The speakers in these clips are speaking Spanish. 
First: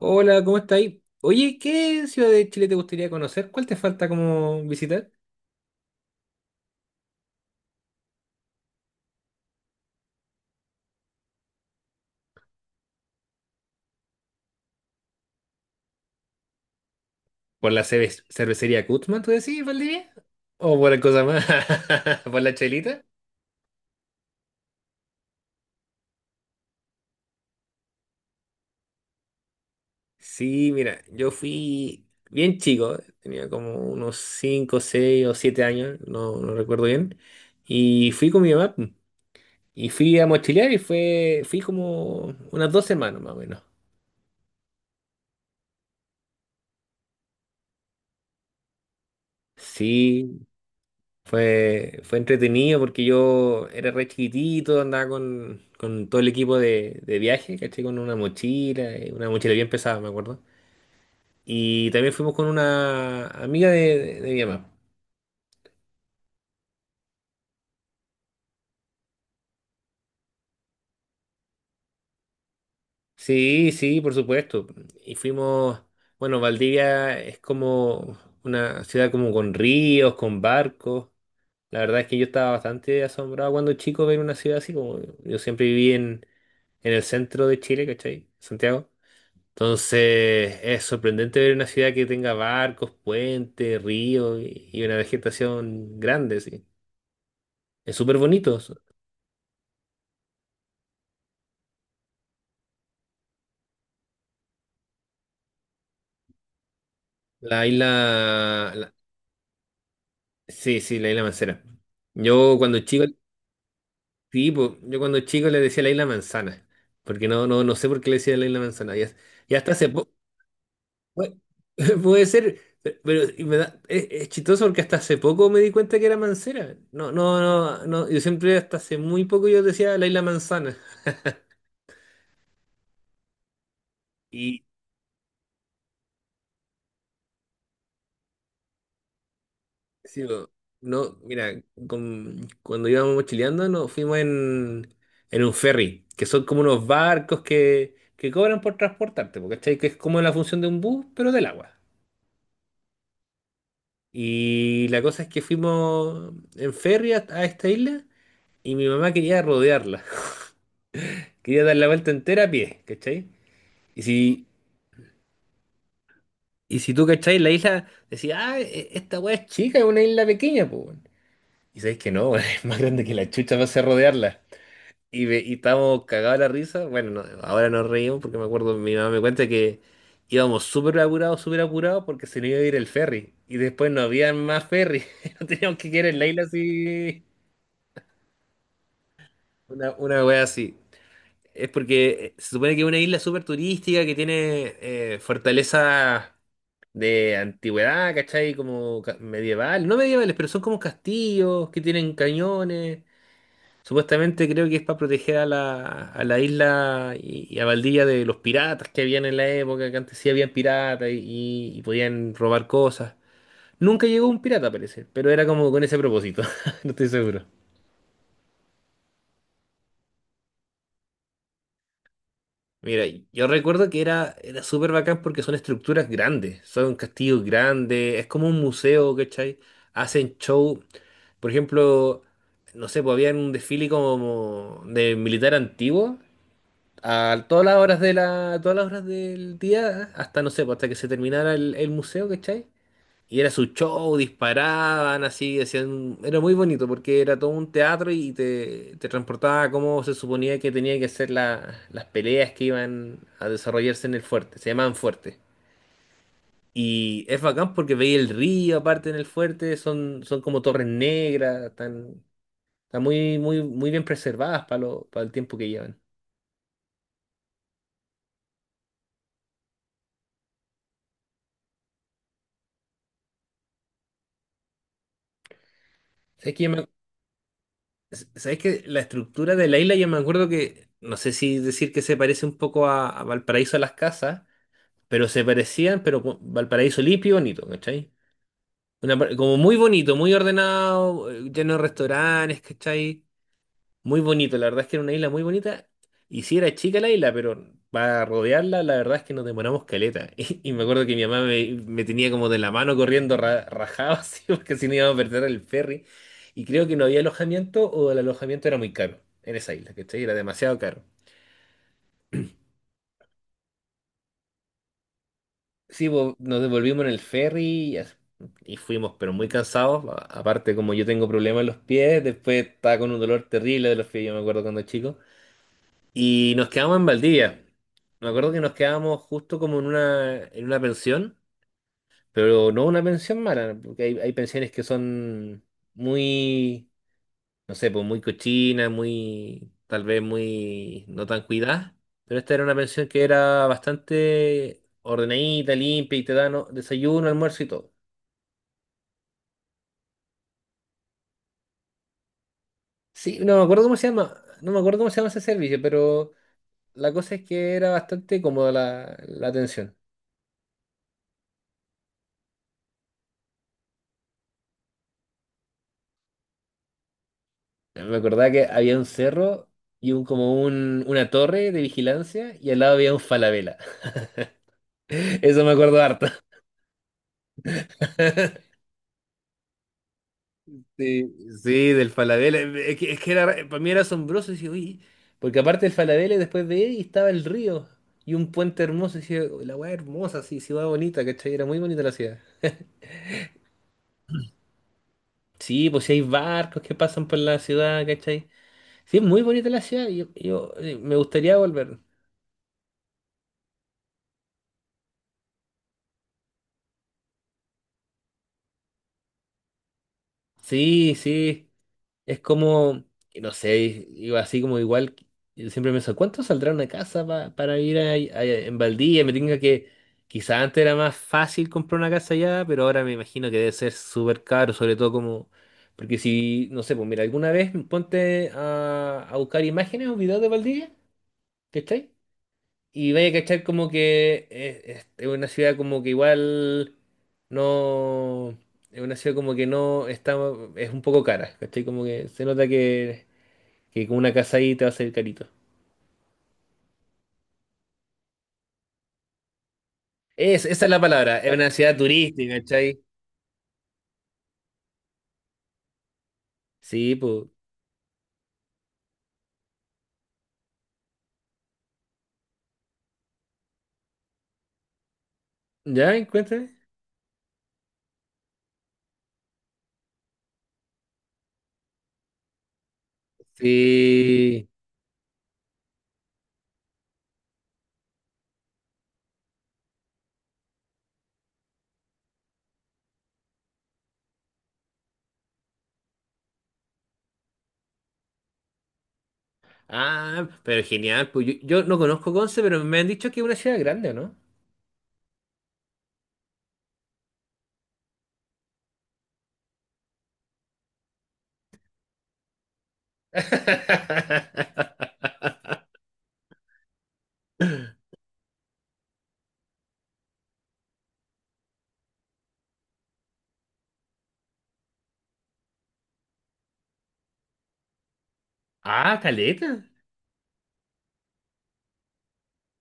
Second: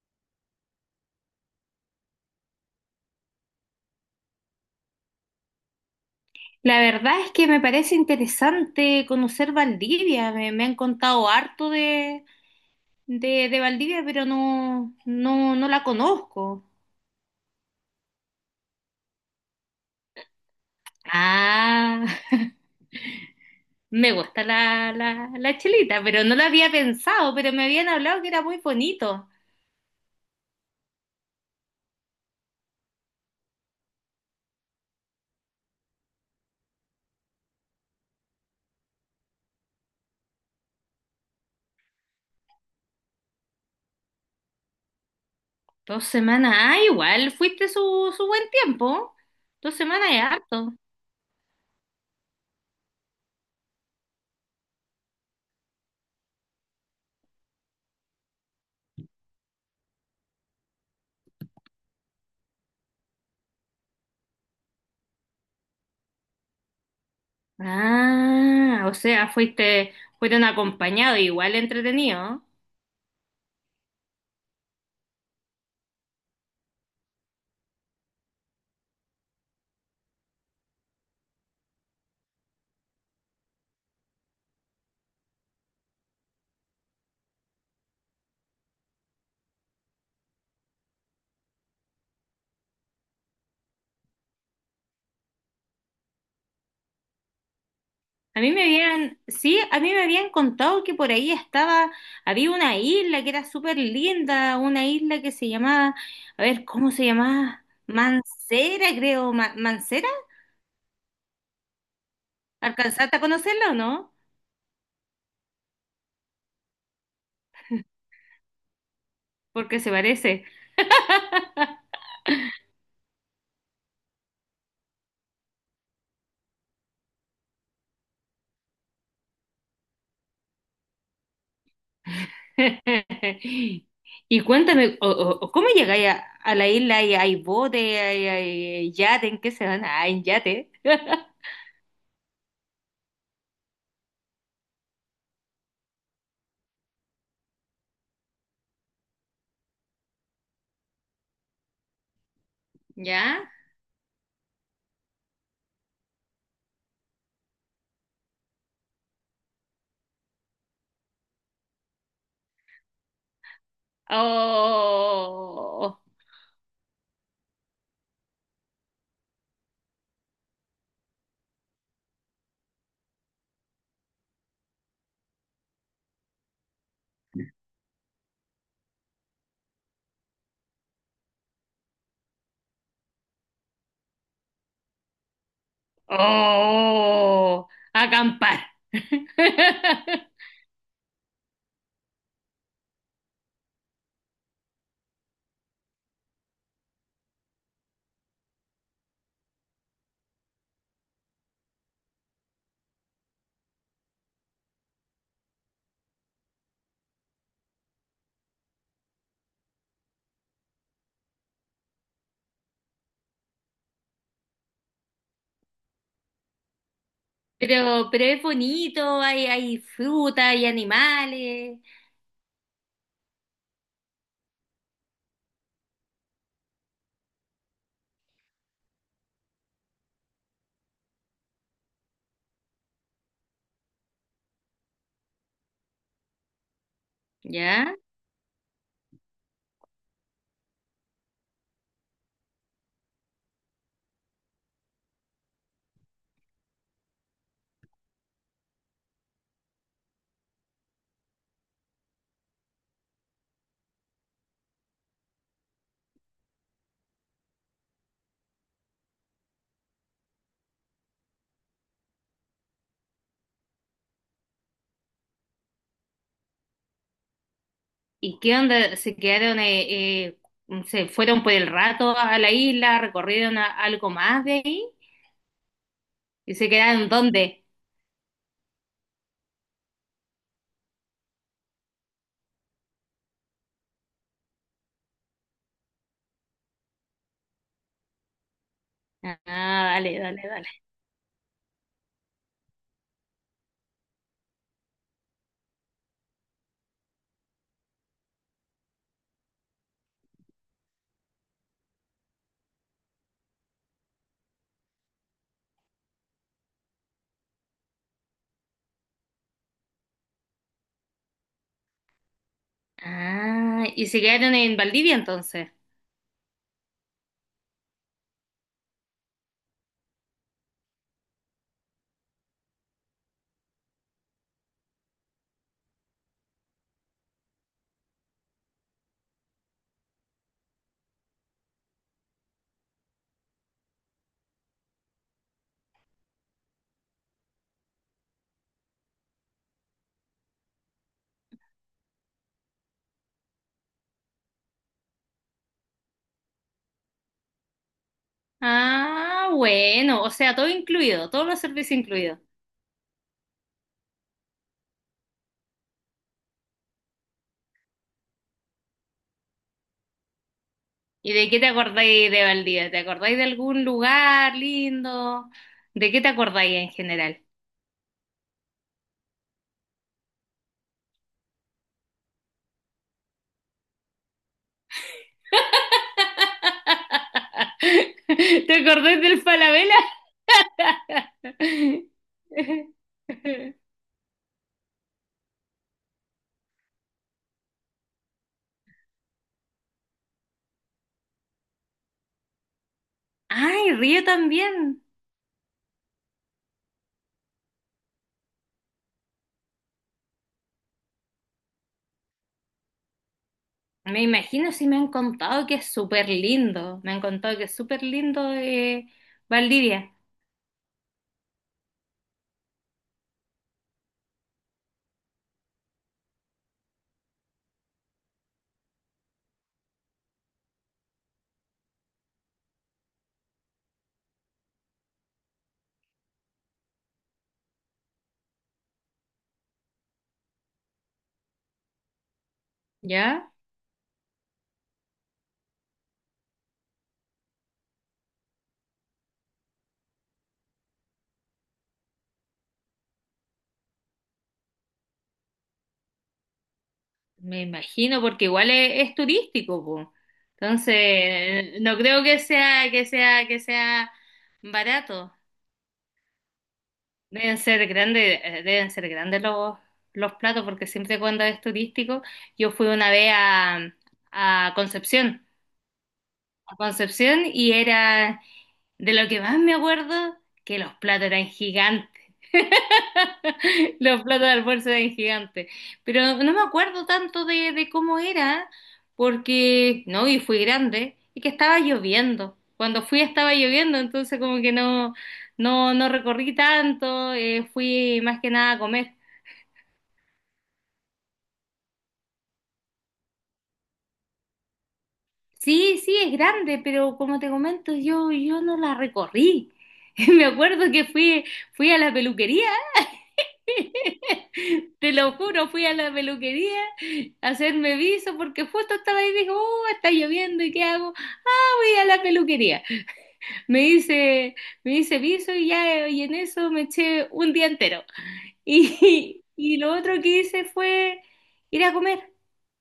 Hola, ¿cómo está ahí? Oye, ¿qué ciudad de Chile te gustaría conocer? ¿Cuál te falta como visitar? La verdad es que me parece interesante conocer Valdivia. Me han contado harto de Valdivia, pero no la conozco. ¿Por la cervecería Cutzman, tú decís, Valdivia? ¿O por la cosa más? Ah, ¿Por la chelita? me gusta la chelita, pero no la había pensado, pero me habían hablado que era muy bonito. Sí, mira, yo fui bien chico, tenía como unos 5, 6 o 7 años, no recuerdo bien, y fui con mi mamá pum, y fui a mochilear y fui como unas 2 semanas más o menos. Dos semanas, ah, igual, fuiste su buen tiempo. 2 semanas es Sí. harto. Fue entretenido porque yo era re chiquitito, andaba con todo el equipo de viaje, ¿cachai? Con una mochila bien pesada, me acuerdo. Y también fuimos con una amiga de mi mamá. Ah, o sea, fuiste, fueron acompañados, igual entretenido. Sí, sí, por supuesto. Y fuimos, bueno, Valdivia es como una ciudad como con ríos, con barcos. La verdad es que yo estaba bastante asombrado cuando chico ver una ciudad así, como yo siempre viví en el centro de Chile, ¿cachai? Santiago. Entonces, es sorprendente ver una ciudad que tenga barcos, puentes, ríos y una vegetación grande, sí. Es súper A mí bonito, me eso. habían, sí, a mí me habían contado que por ahí estaba, había una isla que era súper linda, una isla que se llamaba, a ver, ¿cómo se llamaba? La isla, Mancera, la- creo, ¿Mancera? sí, sí, la isla Mancera. Yo cuando chico, ¿Alcanzaste a conocerla o no? sí, po. Yo cuando chico le decía la isla Manzana, porque no sé por qué le decía la isla Manzana. Y hasta Porque hace se poco, parece. puede ser, pero es chistoso porque hasta hace poco me di cuenta que era Mancera. No, no, no, no, yo siempre hasta hace muy poco yo decía la isla Manzana. Y cuéntame, o ¿cómo llegáis a la isla? ¿Y ¿Hay bote? ¿Hay yate? ¿En qué se van? Ah, Sí, en no, yate. no, mira, cuando íbamos mochileando nos fuimos en un ferry, que son como unos barcos que cobran por transportarte, porque Que es como la función de un bus, pero del agua. ¿Ya? Y la cosa es que fuimos en ferry a esta isla y mi mamá quería rodearla, quería dar la vuelta entera a pie, ¿cachai? Y si, Oh. y si tú, ¿cachai? La isla decía, ah, esta weá es chica, es una isla pequeña, pues. Y sabéis que no, es más grande que la chucha para hacer rodearla. Y estábamos cagados de la risa. Bueno, no, ahora nos reímos porque me acuerdo, mi mamá me cuenta que íbamos súper apurados porque se nos iba a ir el ferry. Y después no había más ferry. No teníamos que quedar en la isla así. Oh, acampar. Una wea así. Es porque se supone que es una isla súper turística que tiene fortalezas de antigüedad, ¿cachai? Como medieval. No medievales, pero son como castillos que tienen cañones. Supuestamente creo que es para proteger a la isla y a Valdivia de los piratas que habían en la época, que antes sí habían piratas y podían robar cosas. Nunca llegó un pirata, parece, pero era como con ese propósito, no estoy seguro. Pero es bonito, hay fruta, hay animales, Mira, yo recuerdo que era súper bacán porque son estructuras grandes, son castillos grandes, es como un museo, ¿cachai? Hacen show, por ejemplo, no sé, pues había un desfile como de militar antiguo a todas las ¿ya? horas de todas las horas del día, hasta no sé, pues, hasta que se terminara el museo, ¿cachai? Y era su show, disparaban así, hacían, era muy bonito porque era todo un teatro y te transportaba a cómo se suponía que tenía que ser las peleas que iban a desarrollarse en el fuerte, se llamaban fuerte. Y es bacán porque veía el río aparte en el fuerte, son como torres negras, están muy, muy, muy bien preservadas para para el tiempo que llevan. ¿Y qué onda? ¿Se quedaron, se fueron por el rato a la isla, recorrieron algo más de ahí? Es ¿Y que se yo me quedaron dónde? Sabes que la estructura de la isla, yo me acuerdo que, no sé si decir que se parece un poco a Valparaíso a las casas, pero se parecían, pero con Valparaíso limpio y bonito, ¿cachai? Una Ah, como muy bonito, dale, muy dale, dale. ordenado, lleno de restaurantes, ¿cachai? Muy bonito, la verdad es que era una isla muy bonita. Y sí era chica la isla, pero para rodearla, la verdad es que nos demoramos caleta. Y me acuerdo que mi mamá me tenía como de la mano corriendo rajado, así, porque si no íbamos a perder el ferry. Y creo que no había alojamiento o el alojamiento era muy caro en esa isla, ¿cachai? Era demasiado caro. Ah, ¿y se quedaron en Valdivia entonces? Sí, nos devolvimos en el ferry y, as- y fuimos, pero muy cansados. Aparte, como yo tengo problemas en los pies, después estaba con un dolor terrible de los pies, yo me acuerdo cuando chico. Y nos quedamos en Valdivia. Me acuerdo que nos quedamos justo como en una, pensión, pero no una pensión mala, porque hay pensiones que son muy, no sé, pues muy cochinas, muy, tal vez muy no tan cuidadas. Pero esta era una pensión que era bastante ordenadita, limpia y te dan ¿no? desayuno, almuerzo y todo. Ah, bueno, o sea, todo incluido, todos los servicios incluidos. Sí, no me acuerdo cómo se llama, no me acuerdo cómo se llama ese servicio, pero la cosa es que era bastante cómoda la atención. ¿Y de qué te acordáis de Valdivia? ¿Te acordáis de algún lugar lindo? ¿De qué te acordáis en general? Me acordaba que había un cerro y un como una torre de vigilancia y al lado había un Falabella. Eso me acuerdo harto. ¿Te acordáis del Falabella? Sí, sí, del Falabella. Es que era, para mí era asombroso. Decía, "Uy", porque aparte del Falabella, después de él estaba el río y un puente hermoso. Decía, la weá hermosa, sí, ciudad bonita, ¿cachai? Era muy bonita la ciudad. Ay, Río también. Sí, pues sí hay barcos que pasan por la ciudad, ¿cachai? Sí, es muy bonita la ciudad. Me gustaría volver. Me imagino, si me han contado que es súper lindo. Me han contado que es súper lindo Valdivia. Sí, sí. Es como, no sé, iba así como igual, yo siempre me decía, ¿cuánto saldrá una casa para ir en Valdivia? Quizás antes era más fácil comprar una casa allá, pero ahora me imagino que debe ser súper caro, sobre todo como, porque si, no sé, pues mira, alguna vez ponte a buscar imágenes o videos de Valdivia, ¿cachai? Y vaya a ¿Ya? cachar como que es una ciudad como que igual no... Es una ciudad como que no está... Es un poco cara, ¿cachai? Como que se nota que con una casa ahí te va a salir carito. Me imagino porque igual es turístico, po. Esa es la palabra, es una Entonces, ciudad no creo que turística, ¿cachai? Sea barato. Sí, pues... Deben ser grandes los platos, porque siempre cuando es turístico, yo fui una vez a Concepción, ¿Ya? a Cuéntame. Concepción, y era de lo que más me acuerdo, que los platos eran gigantes. Los platos de Sí. almuerzo eran gigantes. Pero no me acuerdo tanto de cómo era, porque no, y fui grande, y que estaba lloviendo. Cuando fui estaba lloviendo, entonces como que no, no recorrí tanto, fui más que nada a comer. Ah, pero genial. Pues yo no conozco Conce, pero me han dicho que es una ciudad grande, ¿o no? Sí, sí, es grande, pero como te comento, yo no la recorrí. Me acuerdo que fui, fui a la peluquería. Te lo juro, fui a la peluquería a hacerme viso porque justo estaba ahí y dijo, oh, está lloviendo, ¿y qué hago? Ah, voy a la peluquería. Me hice, Me hice viso y ya, y en eso me eché un día entero. Ah, Y y caleta. lo otro que hice fue ir a comer,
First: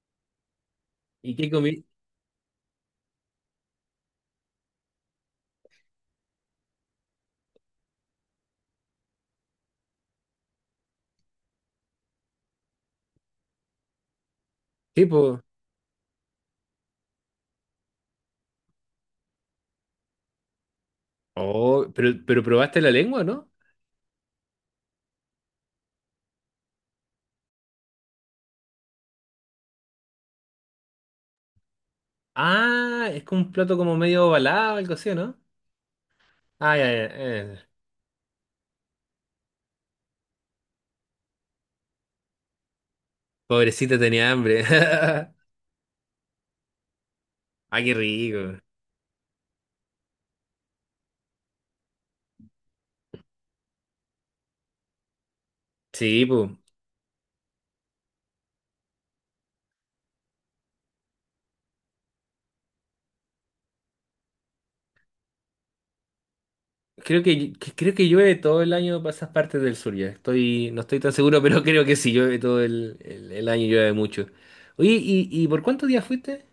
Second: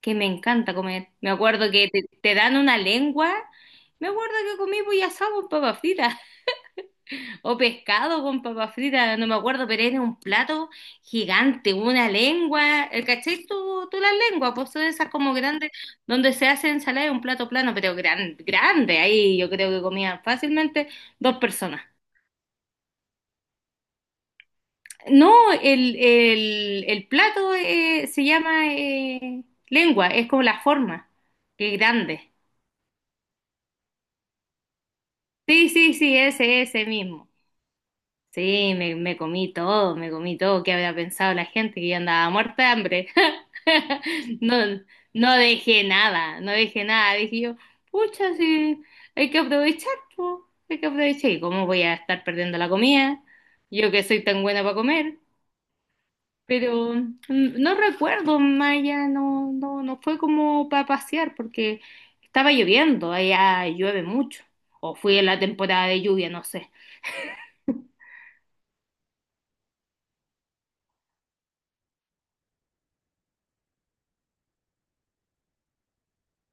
que me encanta comer. Me ¿Y qué acuerdo comí? que te dan una lengua. Me acuerdo que comí pollo asado con papas fritas. O pescado con papas fritas, no me acuerdo, pero era un plato gigante, una lengua. ¿El cachai? Tú las lenguas, pues son Sí, esas como pues. grandes, donde se hace ensalada, de un plato plano, pero grande. Ahí yo creo que comían fácilmente dos personas. Oh, pero probaste la lengua, ¿no? No, el plato se llama lengua, es como la forma, que es grande. Ah, es como un plato como medio ovalado, algo así, ¿no? Sí, sí, sí, ese, Ay, ese ay, mismo. ay. Sí, me comí todo, me comí todo. ¿Qué había pensado la gente? Que yo andaba muerta de hambre. Pobrecita tenía No, hambre. no dejé nada, no dejé nada. Dije yo, Ay, qué pucha, rico. sí, hay que aprovechar, po, hay que aprovechar. ¿Y cómo voy a estar perdiendo la comida? Yo que soy tan buena para comer. Sí, pues. Pero no recuerdo, Maya, no fue como para pasear porque estaba lloviendo, allá llueve mucho. O fui en la temporada de lluvia, no sé. Creo que llueve todo el año para esas partes del sur ya. No estoy tan seguro, pero creo que sí, llueve todo el año, llueve mucho. Oye, ¿y por cuántos días fuiste?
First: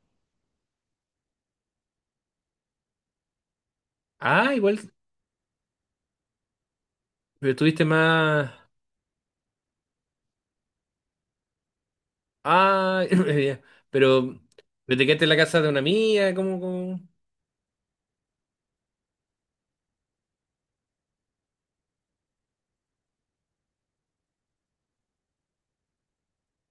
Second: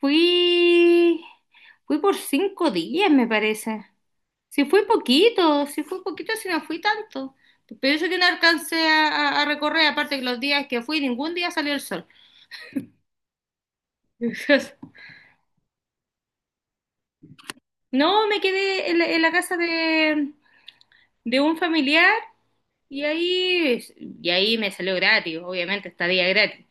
Fui, fui por 5 días, me parece. Ah, Si igual, fui poquito, si fui poquito, si no fui tanto. pero estuviste Pero eso que no más. alcancé a, a recorrer, aparte que los días que fui, ningún día salió el sol. Ah, ya. pero, pero te quedaste en la casa de una amiga, ¿cómo, cómo? No, me quedé en la casa de un familiar, y ahí, y ahí me salió gratis, obviamente, estadía gratis.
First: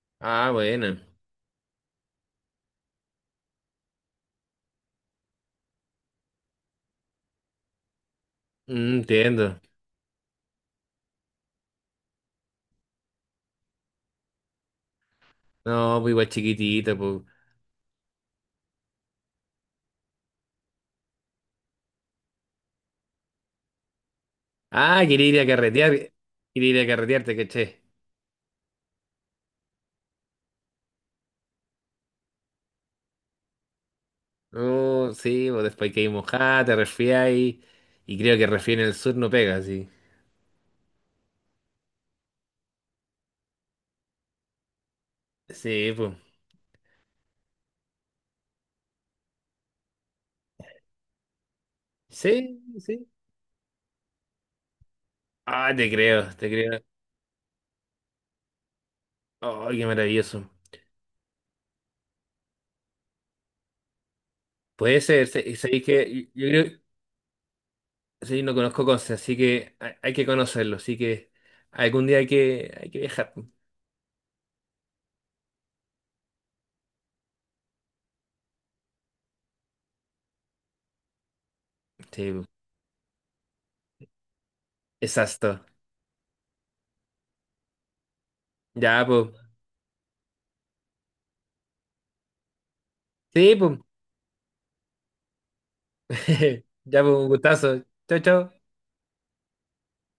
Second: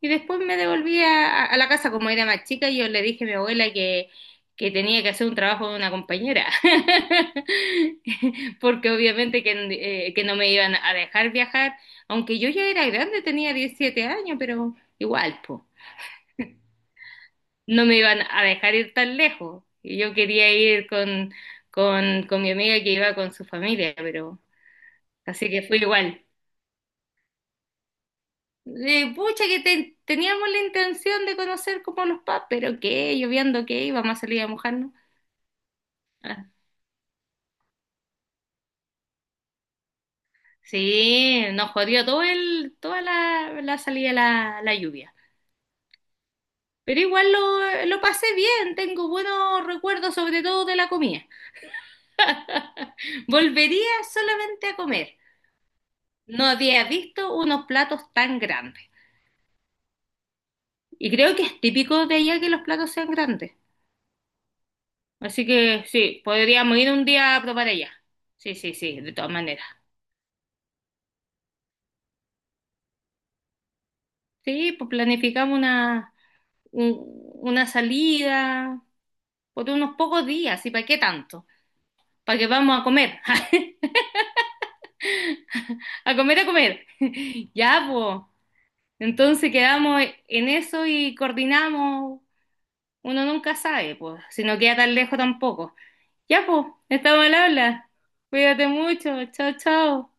Y después Ah, me bueno. devolví a la casa como era más chica, y yo le dije a mi abuela que tenía que hacer un trabajo de una compañera, porque Mm, obviamente entiendo. Que no me iban a dejar viajar, aunque yo ya era grande, tenía 17 años, pero igual, pues, No, pues igual chiquitito, pues. no me iban a dejar ir tan lejos. Y yo quería ir con, con mi amiga que iba con su familia, pero Ah, quería ir a así que fue carretear. igual. Quería ir a carretear, te caché. De pucha, que teníamos la intención de conocer como los pubs, pero qué, lloviendo qué, íbamos a salir a mojarnos. No, sí, pues después que hay Ah. mojada, te resfriáis. Y creo que resfriar en el sur no pega, sí. Sí, nos jodió todo el, toda la salida, la lluvia. Sí, pues. Pero igual lo pasé bien, tengo buenos recuerdos sobre todo de la comida. Sí, sí. Volvería solamente a comer. Ah, te creo, No te creo. había visto unos platos tan grandes. Ay, qué maravilloso. Y creo que es típico de allá que los platos sean grandes. Puede ser, Así sabéis que sí, que yo podríamos creo, ir un día a probar allá. sí, no Sí, sí, conozco sí, cosas, de todas así maneras. que hay que conocerlo, así que algún día hay que viajar. Sí, pues planificamos una, un- una salida por unos pocos días, ¿y para qué tanto? Sí, Para pues. que vamos a comer, Exacto. a comer, a comer. Ya, pues. Ya, pues. Entonces quedamos en eso y coordinamos. Uno nunca Sí, pues. sabe, pues, si no queda tan lejos tampoco. Ya, pues, Ya, pues, estamos un al gustazo. habla. Chao, Cuídate chao. mucho. Chao, chao.